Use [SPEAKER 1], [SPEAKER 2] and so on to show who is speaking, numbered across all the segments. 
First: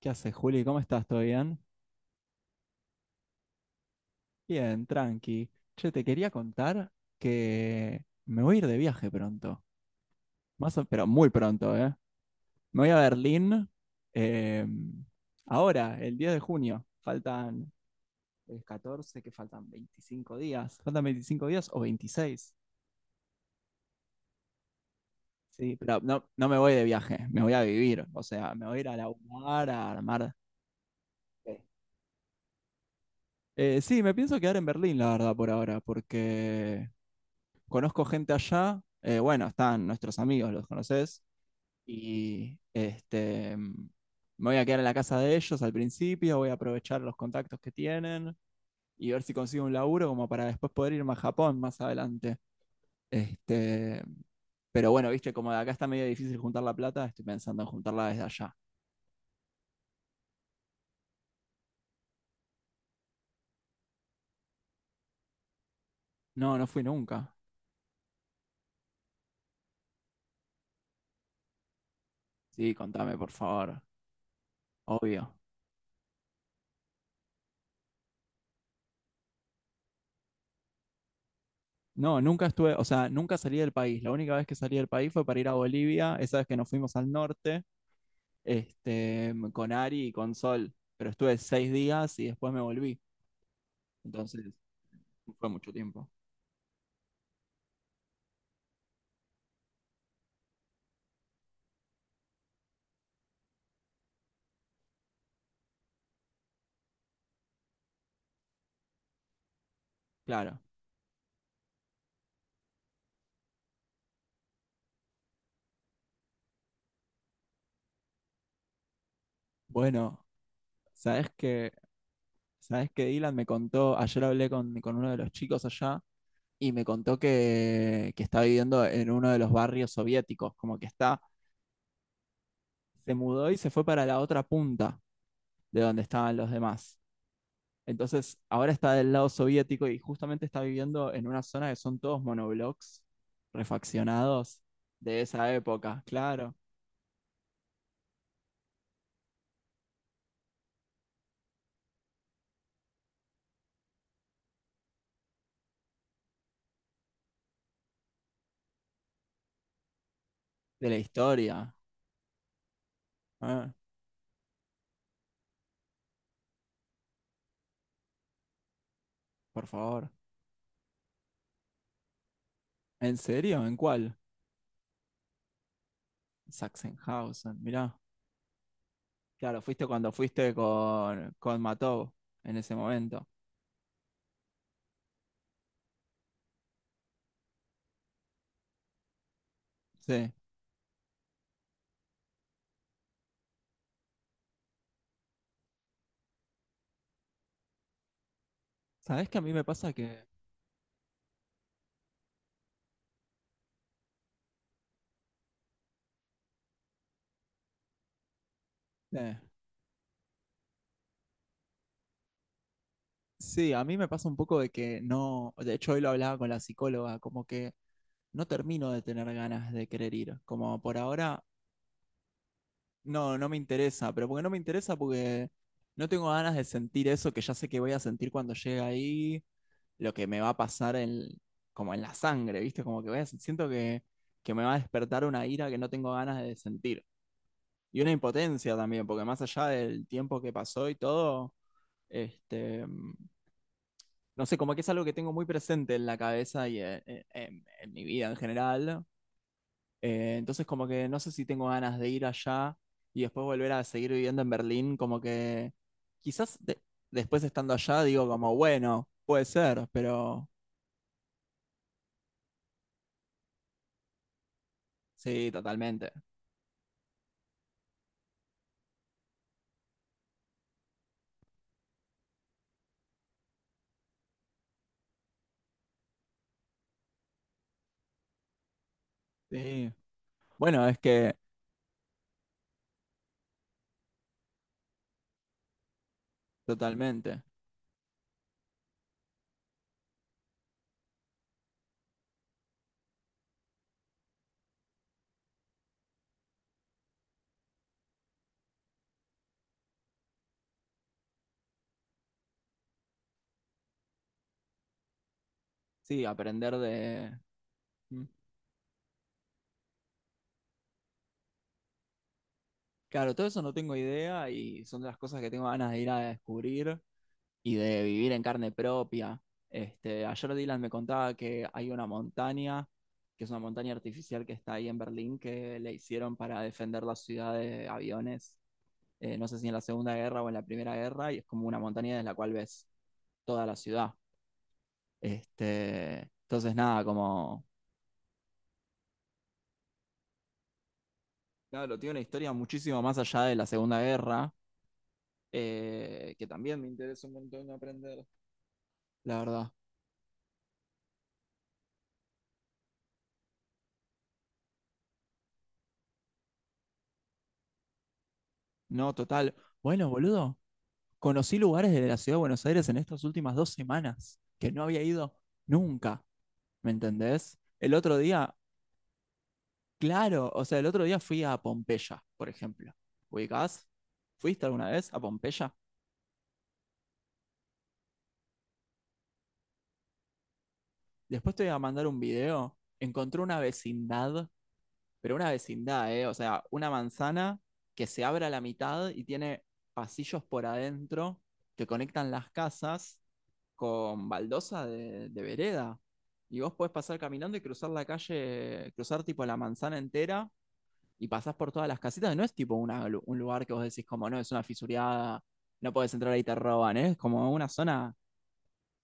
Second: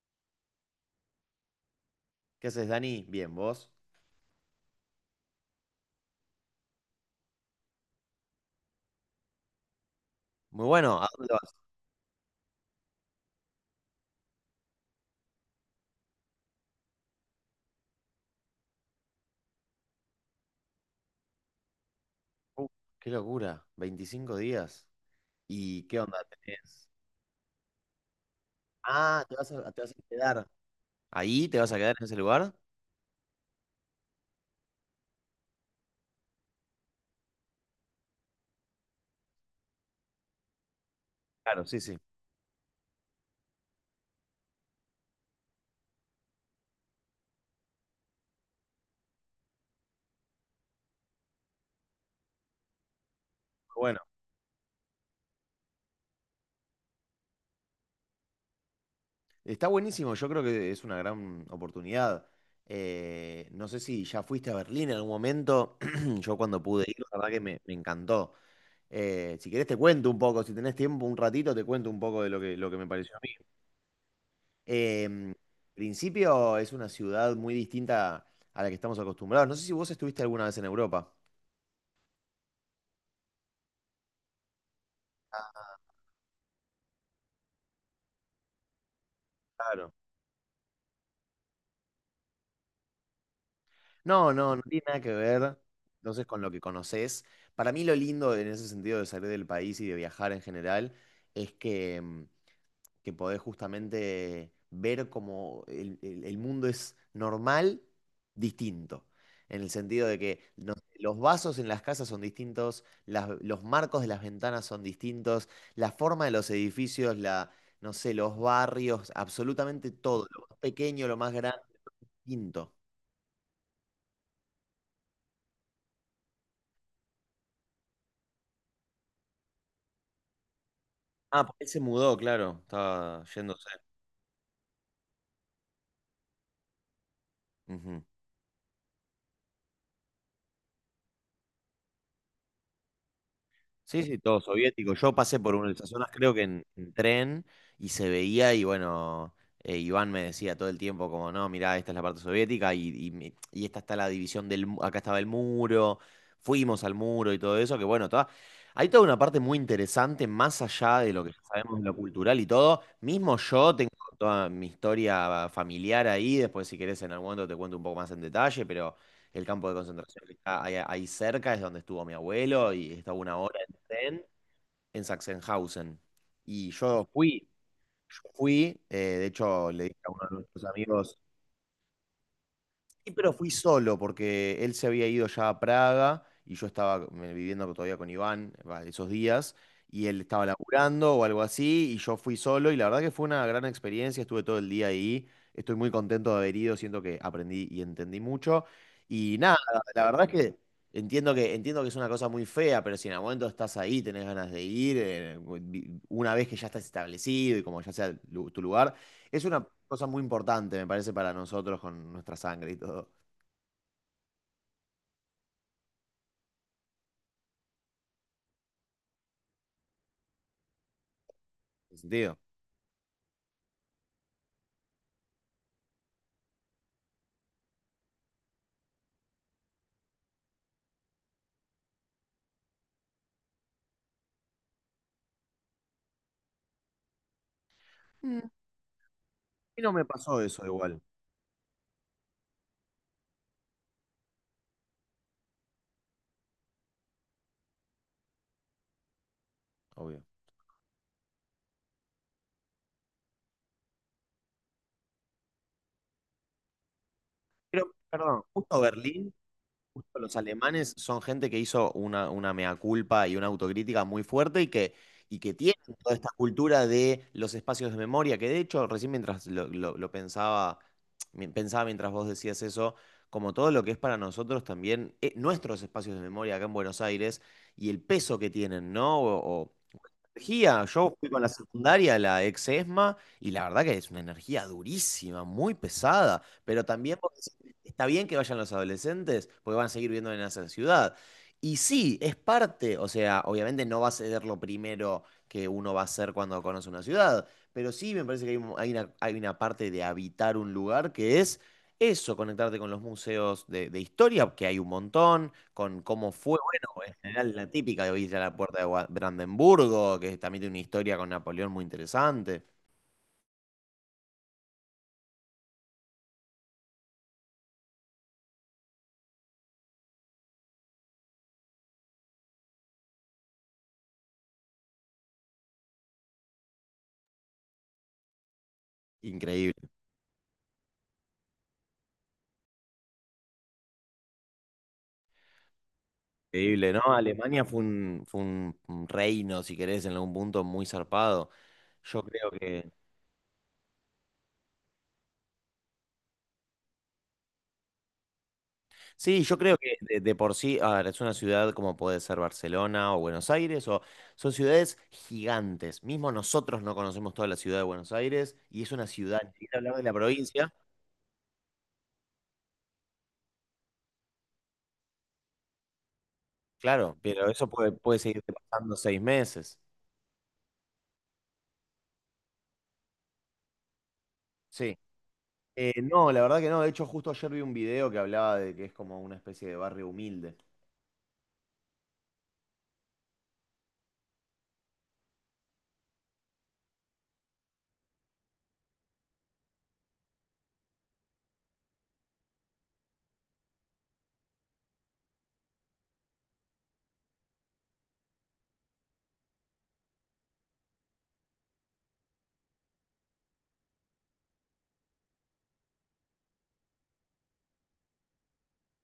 [SPEAKER 1] ¿Qué haces, Juli? ¿Cómo estás? ¿Todo bien?
[SPEAKER 2] ¿Qué haces, Dani? Bien, ¿vos?
[SPEAKER 1] Bien, tranqui. Che, te quería contar que me voy a ir de viaje pronto.
[SPEAKER 2] Muy bueno,
[SPEAKER 1] Pero
[SPEAKER 2] ¿a
[SPEAKER 1] muy
[SPEAKER 2] dónde vas?
[SPEAKER 1] pronto, ¿eh? Me voy a Berlín eh, ahora, el 10 de junio. Faltan el 14, que faltan 25 días. ¿Faltan 25 días o 26?
[SPEAKER 2] Uh, qué locura, 25 días.
[SPEAKER 1] Sí,
[SPEAKER 2] ¿Y
[SPEAKER 1] pero
[SPEAKER 2] qué onda
[SPEAKER 1] no, no me voy de
[SPEAKER 2] tenés?
[SPEAKER 1] viaje, me voy a vivir. O sea, me voy a ir a
[SPEAKER 2] Ah,
[SPEAKER 1] laburar,
[SPEAKER 2] te
[SPEAKER 1] a
[SPEAKER 2] vas a
[SPEAKER 1] armar.
[SPEAKER 2] quedar. ¿Ahí te vas a quedar en ese lugar?
[SPEAKER 1] Sí, me pienso quedar en Berlín, la verdad, por ahora, porque conozco gente allá, bueno, están nuestros amigos, los conoces,
[SPEAKER 2] Claro, sí, sí.
[SPEAKER 1] y me voy a quedar en la casa de ellos al principio, voy a aprovechar los contactos que tienen y ver si consigo un laburo como para después poder irme a Japón más adelante.
[SPEAKER 2] Bueno,
[SPEAKER 1] Este, pero bueno, viste, como de acá está medio difícil juntar la plata, estoy pensando en juntarla desde allá.
[SPEAKER 2] está buenísimo, yo creo que es una gran oportunidad. No sé si ya fuiste a Berlín en algún momento, yo
[SPEAKER 1] No,
[SPEAKER 2] cuando
[SPEAKER 1] no fui
[SPEAKER 2] pude ir, la verdad
[SPEAKER 1] nunca.
[SPEAKER 2] que me encantó. Si querés te cuento un poco, si tenés tiempo, un ratito, te cuento un poco de lo que, lo
[SPEAKER 1] Sí,
[SPEAKER 2] que me pareció.
[SPEAKER 1] contame, por favor. Obvio.
[SPEAKER 2] Em, principio es una ciudad muy distinta a la que estamos acostumbrados. No sé si vos estuviste alguna vez en Europa.
[SPEAKER 1] No, nunca estuve, o sea, nunca salí del país. La única vez que salí del país fue para ir a
[SPEAKER 2] Ah,
[SPEAKER 1] Bolivia, esa vez que nos fuimos al norte con
[SPEAKER 2] claro.
[SPEAKER 1] Ari y con Sol, pero estuve 6 días y después me volví,
[SPEAKER 2] No,
[SPEAKER 1] entonces
[SPEAKER 2] no, no tiene nada que
[SPEAKER 1] no fue
[SPEAKER 2] ver
[SPEAKER 1] mucho tiempo.
[SPEAKER 2] entonces con lo que conoces. Para mí lo lindo en ese sentido de salir del país y de viajar en general es que podés justamente ver cómo el mundo es normal, distinto. En el sentido de que
[SPEAKER 1] Claro.
[SPEAKER 2] no sé, los vasos en las casas son distintos, los marcos de las ventanas son distintos, la forma de los edificios, la, no sé, los barrios, absolutamente
[SPEAKER 1] Bueno,
[SPEAKER 2] todo, lo más pequeño, lo
[SPEAKER 1] ¿sabes
[SPEAKER 2] más grande,
[SPEAKER 1] qué?
[SPEAKER 2] distinto.
[SPEAKER 1] ¿Sabes qué, Dylan? Me contó, ayer hablé con uno de los chicos allá y me contó que está viviendo en uno de los barrios soviéticos, como que está,
[SPEAKER 2] Ah, porque él se mudó, claro,
[SPEAKER 1] se
[SPEAKER 2] estaba
[SPEAKER 1] mudó y
[SPEAKER 2] yéndose.
[SPEAKER 1] se fue para la otra punta de donde estaban los demás.
[SPEAKER 2] Ujú.
[SPEAKER 1] Entonces, ahora está del lado soviético y justamente está viviendo en una zona que son todos monoblocks
[SPEAKER 2] Sí, sí, todo
[SPEAKER 1] refaccionados
[SPEAKER 2] soviético. Yo
[SPEAKER 1] de
[SPEAKER 2] pasé
[SPEAKER 1] esa
[SPEAKER 2] por una de esas
[SPEAKER 1] época,
[SPEAKER 2] zonas, creo que
[SPEAKER 1] claro,
[SPEAKER 2] en tren, y se veía, y bueno, Iván me decía todo el tiempo como, no, mirá, esta es la parte soviética, y esta está la división del, acá estaba el muro, fuimos al muro y todo eso, que bueno, toda, hay toda una parte muy interesante, más
[SPEAKER 1] de la
[SPEAKER 2] allá de lo que ya
[SPEAKER 1] historia.
[SPEAKER 2] sabemos de lo cultural y todo. Mismo
[SPEAKER 1] Ah,
[SPEAKER 2] yo tengo toda mi historia familiar ahí, después si querés en algún momento te cuento un poco más en detalle, pero el
[SPEAKER 1] por
[SPEAKER 2] campo de
[SPEAKER 1] favor.
[SPEAKER 2] concentración que está ahí, ahí cerca es donde estuvo mi abuelo y está
[SPEAKER 1] ¿En
[SPEAKER 2] una hora
[SPEAKER 1] serio? ¿En cuál?
[SPEAKER 2] en, en Sachsenhausen. Y yo fui.
[SPEAKER 1] Sachsenhausen, mirá.
[SPEAKER 2] De
[SPEAKER 1] Claro,
[SPEAKER 2] hecho le
[SPEAKER 1] fuiste
[SPEAKER 2] dije a
[SPEAKER 1] cuando
[SPEAKER 2] uno de
[SPEAKER 1] fuiste
[SPEAKER 2] nuestros amigos.
[SPEAKER 1] con, Matov en ese
[SPEAKER 2] Sí,
[SPEAKER 1] momento.
[SPEAKER 2] pero fui solo porque él se había ido ya a Praga y yo estaba viviendo todavía con Iván, esos días y él
[SPEAKER 1] Sí.
[SPEAKER 2] estaba laburando o algo así y yo fui solo y la verdad que fue una gran experiencia, estuve todo el día ahí, estoy muy contento de haber ido, siento que aprendí y entendí mucho
[SPEAKER 1] ¿Sabés
[SPEAKER 2] y
[SPEAKER 1] que a mí
[SPEAKER 2] nada,
[SPEAKER 1] me pasa
[SPEAKER 2] la
[SPEAKER 1] que,
[SPEAKER 2] verdad es que entiendo que es una cosa muy fea, pero si en algún momento estás ahí, tenés ganas de ir, una vez que ya estás establecido y como ya sea tu lugar,
[SPEAKER 1] eh,
[SPEAKER 2] es una cosa muy importante, me parece, para nosotros con nuestra sangre y todo.
[SPEAKER 1] sí, a mí me pasa un poco de que no? De hecho, hoy lo hablaba con la psicóloga, como que no termino de tener ganas de querer ir. Como por ahora.
[SPEAKER 2] ¿En sentido? A
[SPEAKER 1] No, no me interesa, pero porque no me interesa porque no tengo ganas de sentir eso que ya sé que voy a sentir cuando llegue ahí, lo que me va a pasar en, como en la sangre, ¿viste? Como que voy a, siento que me va a despertar una ira que no tengo ganas de sentir. Y una impotencia también, porque más allá
[SPEAKER 2] mí no me
[SPEAKER 1] del tiempo
[SPEAKER 2] pasó
[SPEAKER 1] que
[SPEAKER 2] eso
[SPEAKER 1] pasó y
[SPEAKER 2] igual,
[SPEAKER 1] todo, este, mm, no sé, como que es algo que tengo muy presente en la cabeza y en mi vida en general.
[SPEAKER 2] obvio.
[SPEAKER 1] Entonces como que no sé si tengo ganas de ir allá y después volver a seguir viviendo en Berlín, como que quizás después estando
[SPEAKER 2] Pero,
[SPEAKER 1] allá digo
[SPEAKER 2] perdón,
[SPEAKER 1] como,
[SPEAKER 2] justo
[SPEAKER 1] bueno,
[SPEAKER 2] Berlín,
[SPEAKER 1] puede ser,
[SPEAKER 2] justo los
[SPEAKER 1] pero
[SPEAKER 2] alemanes son gente que hizo una mea culpa y una autocrítica muy fuerte y que,
[SPEAKER 1] sí,
[SPEAKER 2] tienen
[SPEAKER 1] totalmente.
[SPEAKER 2] toda esta cultura de los espacios de memoria, que de hecho, recién mientras lo pensaba, pensaba mientras vos decías eso, como todo lo que es para nosotros también, nuestros espacios de memoria acá en Buenos Aires y el peso que tienen, ¿no? O
[SPEAKER 1] Sí.
[SPEAKER 2] energía.
[SPEAKER 1] Bueno, es
[SPEAKER 2] Yo fui
[SPEAKER 1] que
[SPEAKER 2] con la secundaria, la ex ESMA, y la verdad que es una energía durísima, muy pesada. Pero también vos
[SPEAKER 1] totalmente.
[SPEAKER 2] decís, está bien que vayan los adolescentes, porque van a seguir viviendo en esa ciudad. Y sí, es parte, o sea, obviamente no va a ser lo primero que uno va a hacer cuando conoce una ciudad, pero sí me parece que hay una parte de habitar un lugar que es eso, conectarte con los museos de historia, que hay un montón, con
[SPEAKER 1] Sí,
[SPEAKER 2] cómo fue
[SPEAKER 1] aprender de.
[SPEAKER 2] general, la típica de
[SPEAKER 1] Mm.
[SPEAKER 2] Villa La Puerta de Brandenburgo, que también tiene una historia con Napoleón muy interesante.
[SPEAKER 1] Claro, todo eso no tengo idea y son de las cosas que tengo ganas de ir a descubrir y de vivir en carne propia. Ayer Dylan me contaba que hay una montaña, que es una montaña artificial que está ahí en Berlín, que le hicieron para defender la ciudad de aviones, no sé si en la
[SPEAKER 2] Increíble,
[SPEAKER 1] Segunda Guerra o en la Primera Guerra, y es como una montaña desde la cual ves toda la ciudad. Entonces,
[SPEAKER 2] increíble, ¿no?
[SPEAKER 1] nada, como.
[SPEAKER 2] Alemania fue un reino, si querés, en algún punto muy zarpado.
[SPEAKER 1] Claro, tiene una
[SPEAKER 2] Yo creo
[SPEAKER 1] historia
[SPEAKER 2] que,
[SPEAKER 1] muchísimo más allá de la Segunda Guerra, que también me interesa un montón aprender. La
[SPEAKER 2] sí, yo
[SPEAKER 1] verdad.
[SPEAKER 2] creo que de por sí, a ver, es una ciudad como puede ser Barcelona o Buenos Aires, o son ciudades gigantes. Mismo nosotros no conocemos toda la ciudad de Buenos Aires y es una
[SPEAKER 1] No,
[SPEAKER 2] ciudad,
[SPEAKER 1] total.
[SPEAKER 2] ni hablar de
[SPEAKER 1] Bueno,
[SPEAKER 2] la
[SPEAKER 1] boludo.
[SPEAKER 2] provincia,
[SPEAKER 1] Conocí lugares de la ciudad de Buenos Aires en estas últimas 2 semanas que no había ido nunca, ¿me
[SPEAKER 2] claro, pero
[SPEAKER 1] entendés?
[SPEAKER 2] eso puede,
[SPEAKER 1] El otro
[SPEAKER 2] puede seguir
[SPEAKER 1] día,
[SPEAKER 2] pasando 6 meses.
[SPEAKER 1] claro, o sea, el otro día fui a Pompeya, por ejemplo. ¿Ubicás? ¿Fuiste alguna
[SPEAKER 2] Sí.
[SPEAKER 1] vez a Pompeya?
[SPEAKER 2] No, la verdad que no. De hecho, justo ayer vi un video que hablaba de que es como una especie de barrio humilde.
[SPEAKER 1] Después te voy a mandar un video. Encontré una vecindad, pero una vecindad, ¿eh? O sea, una manzana que se abre a la mitad y tiene pasillos por adentro que conectan las casas con baldosa de vereda. Y vos podés pasar caminando y cruzar la calle, cruzar tipo la manzana entera y pasás por todas las casitas. No es tipo un lugar que vos decís como, no, es una fisuriada, no podés entrar ahí te roban, ¿eh? Es como una zona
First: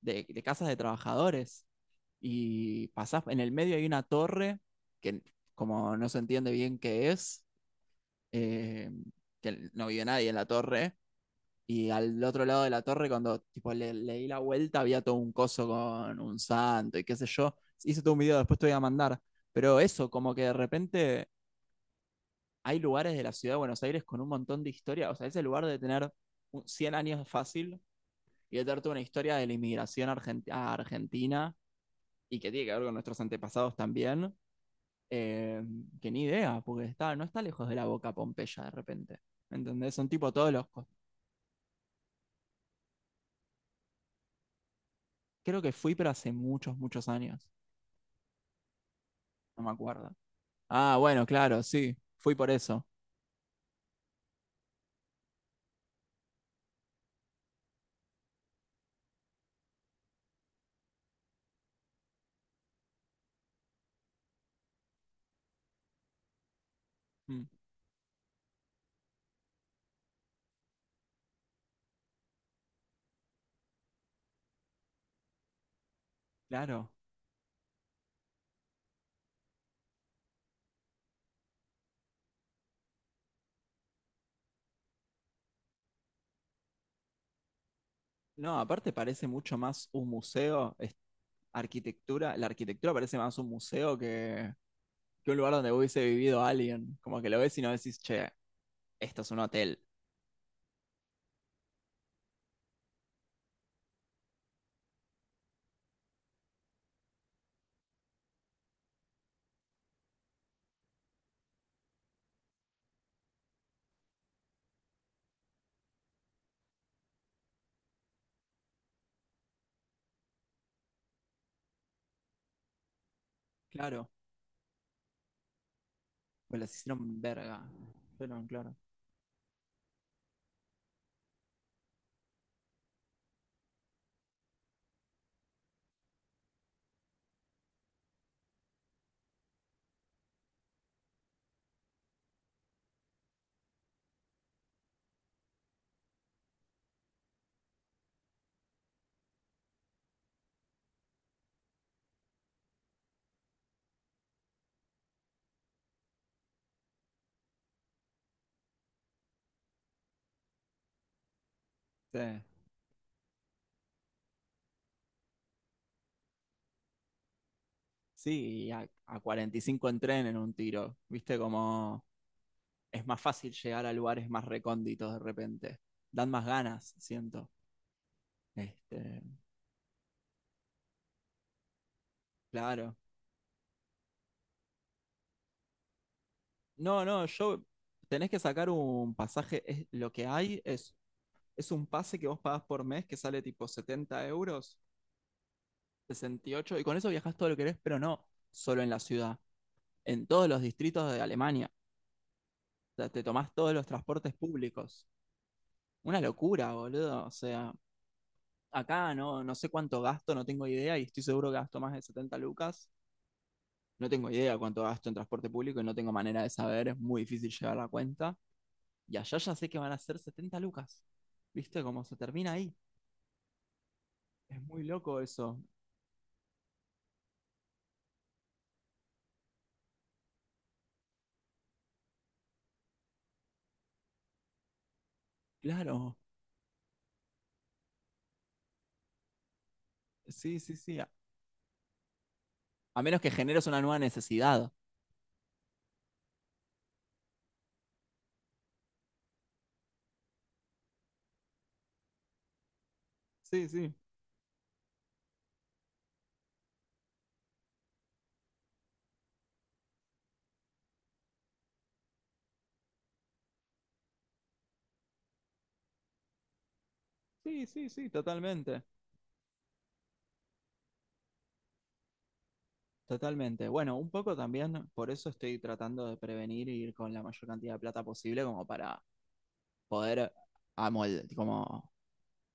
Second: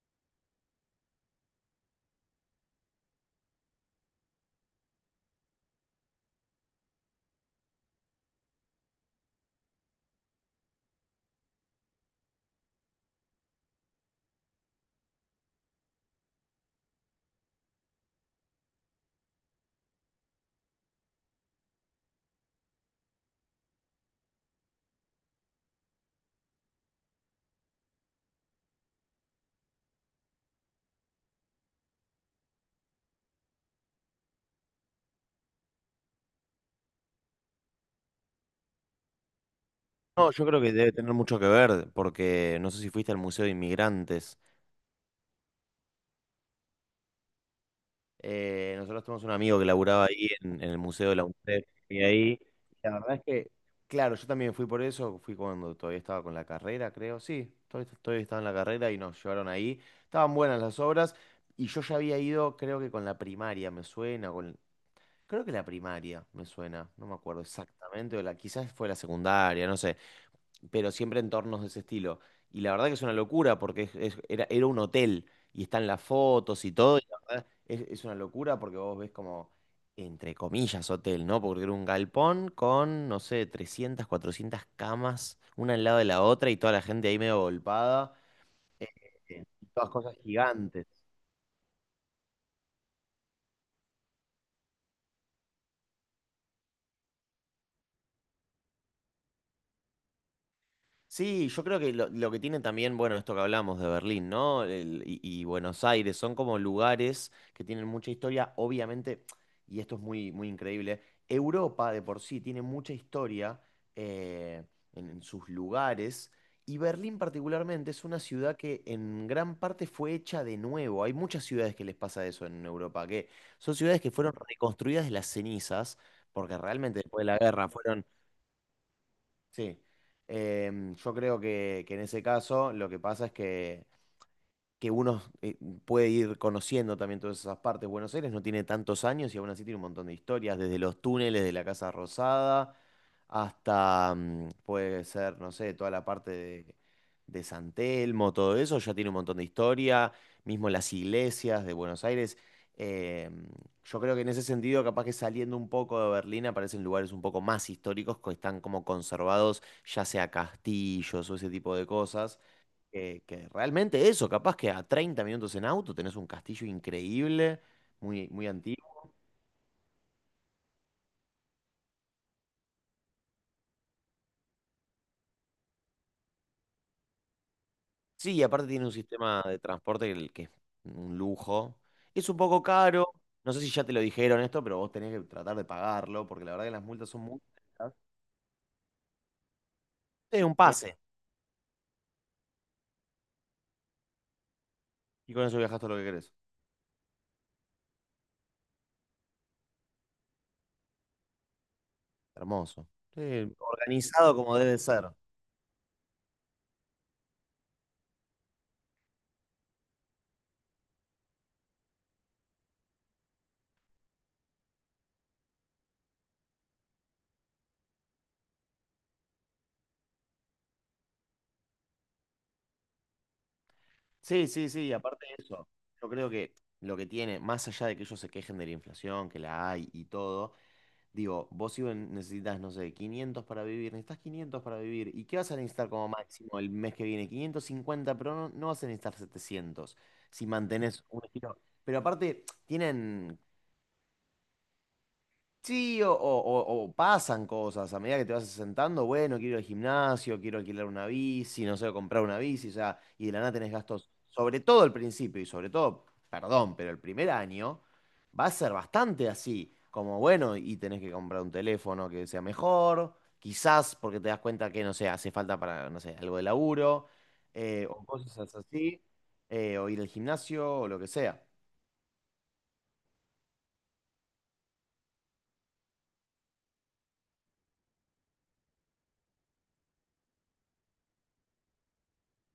[SPEAKER 1] de casas de trabajadores. Y pasás, en el medio hay una torre que como no se entiende bien qué es, eh, que no vive nadie en la torre, y al otro lado de la torre, cuando tipo, le di la vuelta, había todo un coso con un santo y qué sé yo. Hice todo un video, después te voy a mandar. Pero eso, como que de repente hay lugares de la ciudad de Buenos Aires con un montón de historia. O sea, ese lugar de tener 100 años fácil y de tener toda una historia de la inmigración a Argentina y que tiene que ver con nuestros antepasados también. eh, que ni idea, porque está, no está lejos de la boca Pompeya de repente. ¿Me ¿Entendés? Son
[SPEAKER 2] No,
[SPEAKER 1] tipo
[SPEAKER 2] yo
[SPEAKER 1] todos
[SPEAKER 2] creo
[SPEAKER 1] los.
[SPEAKER 2] que debe tener mucho que ver, porque no sé si fuiste al Museo de Inmigrantes.
[SPEAKER 1] Creo que fui, pero hace muchos, muchos años.
[SPEAKER 2] Nosotros tenemos un amigo
[SPEAKER 1] No
[SPEAKER 2] que
[SPEAKER 1] me
[SPEAKER 2] laburaba
[SPEAKER 1] acuerdo.
[SPEAKER 2] ahí en el
[SPEAKER 1] Ah,
[SPEAKER 2] Museo de la
[SPEAKER 1] bueno, claro,
[SPEAKER 2] UNTEP
[SPEAKER 1] sí,
[SPEAKER 2] y
[SPEAKER 1] fui
[SPEAKER 2] ahí,
[SPEAKER 1] por eso.
[SPEAKER 2] la verdad es que, claro, yo también fui por eso, fui cuando todavía estaba con la carrera, creo, sí, todavía estaba en la carrera y nos llevaron ahí. Estaban buenas las obras y yo ya había ido, creo que con la primaria, me suena, con creo que la primaria me suena, no me acuerdo
[SPEAKER 1] Mm,
[SPEAKER 2] exactamente, o la, quizás fue la secundaria, no sé, pero siempre entornos de ese estilo. Y la verdad que es una locura porque era un hotel y están las fotos y
[SPEAKER 1] claro.
[SPEAKER 2] todo, y la verdad es una locura porque vos ves como, entre comillas, hotel, ¿no? Porque era un galpón con, no sé, 300, 400 camas, una al lado de la otra y toda la gente ahí medio volpada,
[SPEAKER 1] No, aparte parece
[SPEAKER 2] eh,
[SPEAKER 1] mucho más
[SPEAKER 2] todas
[SPEAKER 1] un
[SPEAKER 2] cosas
[SPEAKER 1] museo,
[SPEAKER 2] gigantes.
[SPEAKER 1] arquitectura, la arquitectura parece más un museo que, un lugar donde hubiese vivido alguien. Como que lo ves y no decís, che, esto es un hotel.
[SPEAKER 2] Sí, yo creo que lo que tiene también, bueno, esto que hablamos de Berlín, ¿no? Y Buenos Aires, son como lugares que tienen mucha historia, obviamente, y esto es muy, muy increíble, Europa de por sí tiene mucha historia eh, en sus lugares, y Berlín particularmente es una ciudad que en gran parte fue hecha de nuevo. Hay muchas ciudades que les pasa eso en Europa, que son ciudades
[SPEAKER 1] Claro,
[SPEAKER 2] que fueron reconstruidas de las cenizas, porque
[SPEAKER 1] pues las
[SPEAKER 2] realmente
[SPEAKER 1] hicieron
[SPEAKER 2] después de la
[SPEAKER 1] verga.
[SPEAKER 2] guerra fueron.
[SPEAKER 1] Fueron claro.
[SPEAKER 2] Sí. Yo creo que, en ese caso lo que pasa es que uno puede ir conociendo también todas esas partes. Buenos Aires no tiene tantos años y aún así tiene un montón de historias, desde los túneles de la Casa Rosada hasta, puede ser, no sé, toda la parte de San Telmo, todo eso, ya tiene un montón de historia, mismo las iglesias de Buenos Aires. Eh, yo creo que en ese sentido, capaz que saliendo un poco de Berlín aparecen lugares un poco más históricos que están como conservados, ya sea castillos o ese tipo de
[SPEAKER 1] Sí,
[SPEAKER 2] cosas que realmente eso, capaz que a 30 minutos en auto tenés un castillo increíble, muy, muy
[SPEAKER 1] sí, y a,
[SPEAKER 2] antiguo.
[SPEAKER 1] a 45 en tren en un tiro. Viste como es más fácil llegar a lugares más recónditos de repente. Dan más ganas, siento.
[SPEAKER 2] Sí, y aparte tiene un
[SPEAKER 1] Este,
[SPEAKER 2] sistema de transporte que es un lujo. Es un poco
[SPEAKER 1] claro.
[SPEAKER 2] caro, no sé si ya te lo dijeron esto, pero vos tenés que tratar de pagarlo, porque la verdad que las
[SPEAKER 1] No,
[SPEAKER 2] multas son
[SPEAKER 1] no,
[SPEAKER 2] muy
[SPEAKER 1] yo
[SPEAKER 2] altas.
[SPEAKER 1] tenés que sacar un pasaje. Lo que
[SPEAKER 2] Sí, un
[SPEAKER 1] hay es,
[SPEAKER 2] pase.
[SPEAKER 1] es un pase que vos pagás por mes que sale tipo 70 euros,
[SPEAKER 2] Y con eso viajás todo lo que querés.
[SPEAKER 1] 68. Y con eso viajás todo lo que querés, pero no solo en la ciudad, en todos los distritos de Alemania.
[SPEAKER 2] Hermoso.
[SPEAKER 1] O sea,
[SPEAKER 2] Sí,
[SPEAKER 1] te tomás todos los transportes
[SPEAKER 2] organizado como debe ser.
[SPEAKER 1] públicos. Una locura, boludo. O sea, acá no, no sé cuánto gasto, no tengo idea, y estoy seguro que gasto más de 70 lucas. No tengo idea cuánto gasto en transporte público y no tengo manera de saber, es muy difícil llevar la cuenta. Y allá ya sé que van a ser 70 lucas. ¿Viste cómo se termina ahí?
[SPEAKER 2] Sí,
[SPEAKER 1] Es
[SPEAKER 2] sí,
[SPEAKER 1] muy
[SPEAKER 2] sí, y
[SPEAKER 1] loco
[SPEAKER 2] aparte de
[SPEAKER 1] eso.
[SPEAKER 2] eso, yo creo que lo que tiene, más allá de que ellos se quejen de la inflación, que la hay y todo, digo, vos necesitas, no sé, 500 para vivir, necesitas 500 para vivir, ¿y qué vas a necesitar como
[SPEAKER 1] Claro.
[SPEAKER 2] máximo el mes que viene? 550, pero no, no vas a necesitar 700 si
[SPEAKER 1] Sí, sí, sí.
[SPEAKER 2] mantenés
[SPEAKER 1] A,
[SPEAKER 2] un estilo. Pero aparte,
[SPEAKER 1] a menos que
[SPEAKER 2] tienen.
[SPEAKER 1] generes una nueva necesidad.
[SPEAKER 2] Sí, o pasan cosas a medida que te vas asentando, bueno, quiero ir al gimnasio, quiero alquilar una bici, no sé, comprar una bici, o sea, y de la nada
[SPEAKER 1] Sí,
[SPEAKER 2] tenés
[SPEAKER 1] sí.
[SPEAKER 2] gastos, sobre todo al principio y sobre todo, perdón, pero el primer año va a ser bastante así, como bueno, y tenés que comprar un teléfono que sea mejor, quizás porque te das cuenta que, no sé, hace falta para, no sé, algo de laburo,
[SPEAKER 1] Sí, sí,
[SPEAKER 2] o
[SPEAKER 1] sí,
[SPEAKER 2] cosas
[SPEAKER 1] totalmente.
[SPEAKER 2] así, o ir al gimnasio, o lo que sea.
[SPEAKER 1] Totalmente. Bueno, un poco también, por eso estoy tratando de prevenir y ir con la mayor cantidad de plata posible como para poder como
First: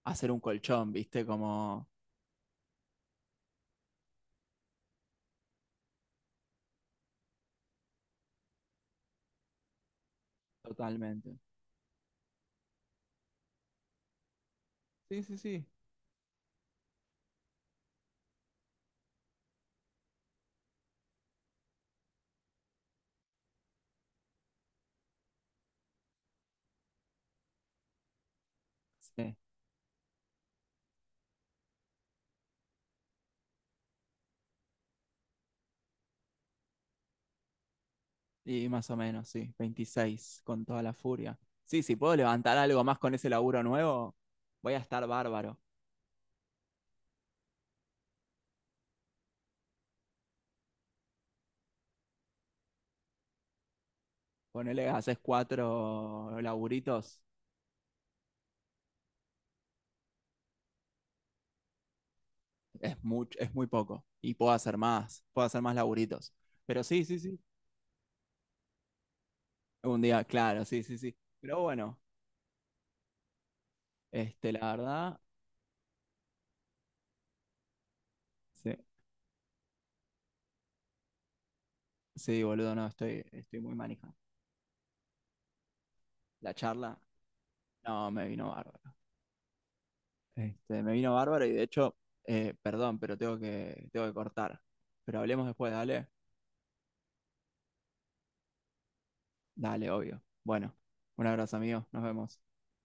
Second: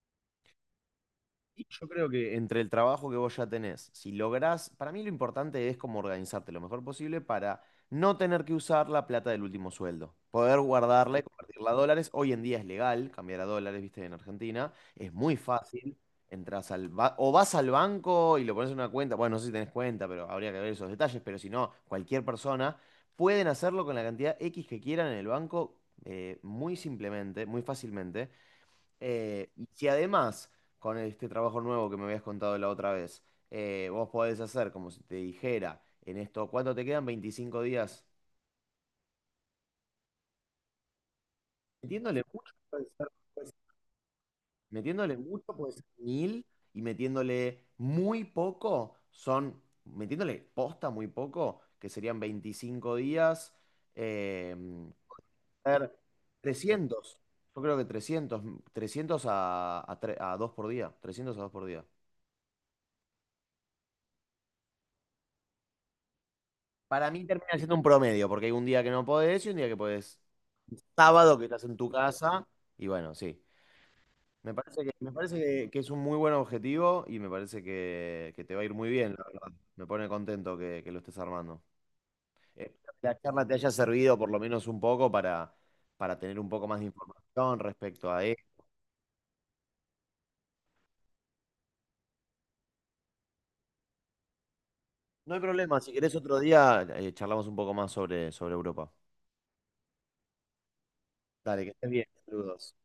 [SPEAKER 1] hacer un colchón, ¿viste?
[SPEAKER 2] Y yo
[SPEAKER 1] Como
[SPEAKER 2] creo que entre el trabajo que vos ya tenés, si lográs, para mí lo importante es como organizarte lo mejor posible para no tener que usar la plata del último sueldo, poder guardarla y
[SPEAKER 1] totalmente.
[SPEAKER 2] convertirla a dólares. Hoy en día es legal cambiar a dólares, viste, en Argentina, es
[SPEAKER 1] Sí,
[SPEAKER 2] muy
[SPEAKER 1] sí, sí.
[SPEAKER 2] fácil. Entras al o vas al banco y lo pones en una cuenta, bueno, no sé si tenés cuenta, pero habría que ver esos detalles, pero si no, cualquier persona pueden hacerlo con la cantidad X que quieran en el banco muy simplemente, muy fácilmente.
[SPEAKER 1] Sí.
[SPEAKER 2] Y si además, con este trabajo nuevo que me habías contado la otra vez, vos podés hacer como si te dijera en esto, ¿cuánto te quedan? 25 días.
[SPEAKER 1] Y más o menos, sí, 26 con toda la furia. Sí, si puedo
[SPEAKER 2] Metiéndole mucho
[SPEAKER 1] levantar algo
[SPEAKER 2] puede
[SPEAKER 1] más
[SPEAKER 2] ser,
[SPEAKER 1] con ese
[SPEAKER 2] puede ser-
[SPEAKER 1] laburo nuevo, voy a estar
[SPEAKER 2] metiéndole mucho
[SPEAKER 1] bárbaro.
[SPEAKER 2] puede ser mil y metiéndole muy poco son, metiéndole posta muy poco, que serían 25 días, eh,
[SPEAKER 1] Ponele, haces
[SPEAKER 2] a ver,
[SPEAKER 1] cuatro
[SPEAKER 2] 300.
[SPEAKER 1] laburitos,
[SPEAKER 2] Yo creo que trescientos a 2 por día, 300 a 2 por día.
[SPEAKER 1] es, mucho, es muy poco. Y puedo hacer más laburitos. Pero sí,
[SPEAKER 2] Para
[SPEAKER 1] sí,
[SPEAKER 2] mí
[SPEAKER 1] sí.
[SPEAKER 2] termina siendo un promedio, porque hay un día que no podés y un día que
[SPEAKER 1] Un
[SPEAKER 2] podés.
[SPEAKER 1] día, claro, sí, sí, sí.
[SPEAKER 2] Sábado que
[SPEAKER 1] Pero
[SPEAKER 2] estás en tu
[SPEAKER 1] bueno,
[SPEAKER 2] casa. Y bueno, sí. Me
[SPEAKER 1] la
[SPEAKER 2] parece que, me
[SPEAKER 1] verdad,
[SPEAKER 2] parece que es un muy buen objetivo y me parece que te va a ir
[SPEAKER 1] sí,
[SPEAKER 2] muy bien, la verdad. Me pone contento que lo estés armando.
[SPEAKER 1] sí,
[SPEAKER 2] Eh,
[SPEAKER 1] boludo, no,
[SPEAKER 2] Espero que la
[SPEAKER 1] estoy,
[SPEAKER 2] charla te
[SPEAKER 1] estoy
[SPEAKER 2] haya
[SPEAKER 1] muy manija.
[SPEAKER 2] servido por lo menos un poco para, tener un
[SPEAKER 1] La
[SPEAKER 2] poco más de
[SPEAKER 1] charla,
[SPEAKER 2] información
[SPEAKER 1] no,
[SPEAKER 2] respecto a
[SPEAKER 1] me vino
[SPEAKER 2] esto.
[SPEAKER 1] bárbaro. Me vino bárbaro y de hecho, perdón, pero tengo que cortar. Pero
[SPEAKER 2] No hay
[SPEAKER 1] hablemos después,
[SPEAKER 2] problema, si
[SPEAKER 1] dale.
[SPEAKER 2] querés otro día charlamos un poco más sobre Europa.
[SPEAKER 1] Dale, obvio. Bueno, un abrazo,
[SPEAKER 2] Dale, que
[SPEAKER 1] amigo.
[SPEAKER 2] estés
[SPEAKER 1] Nos
[SPEAKER 2] bien.
[SPEAKER 1] vemos.
[SPEAKER 2] Saludos.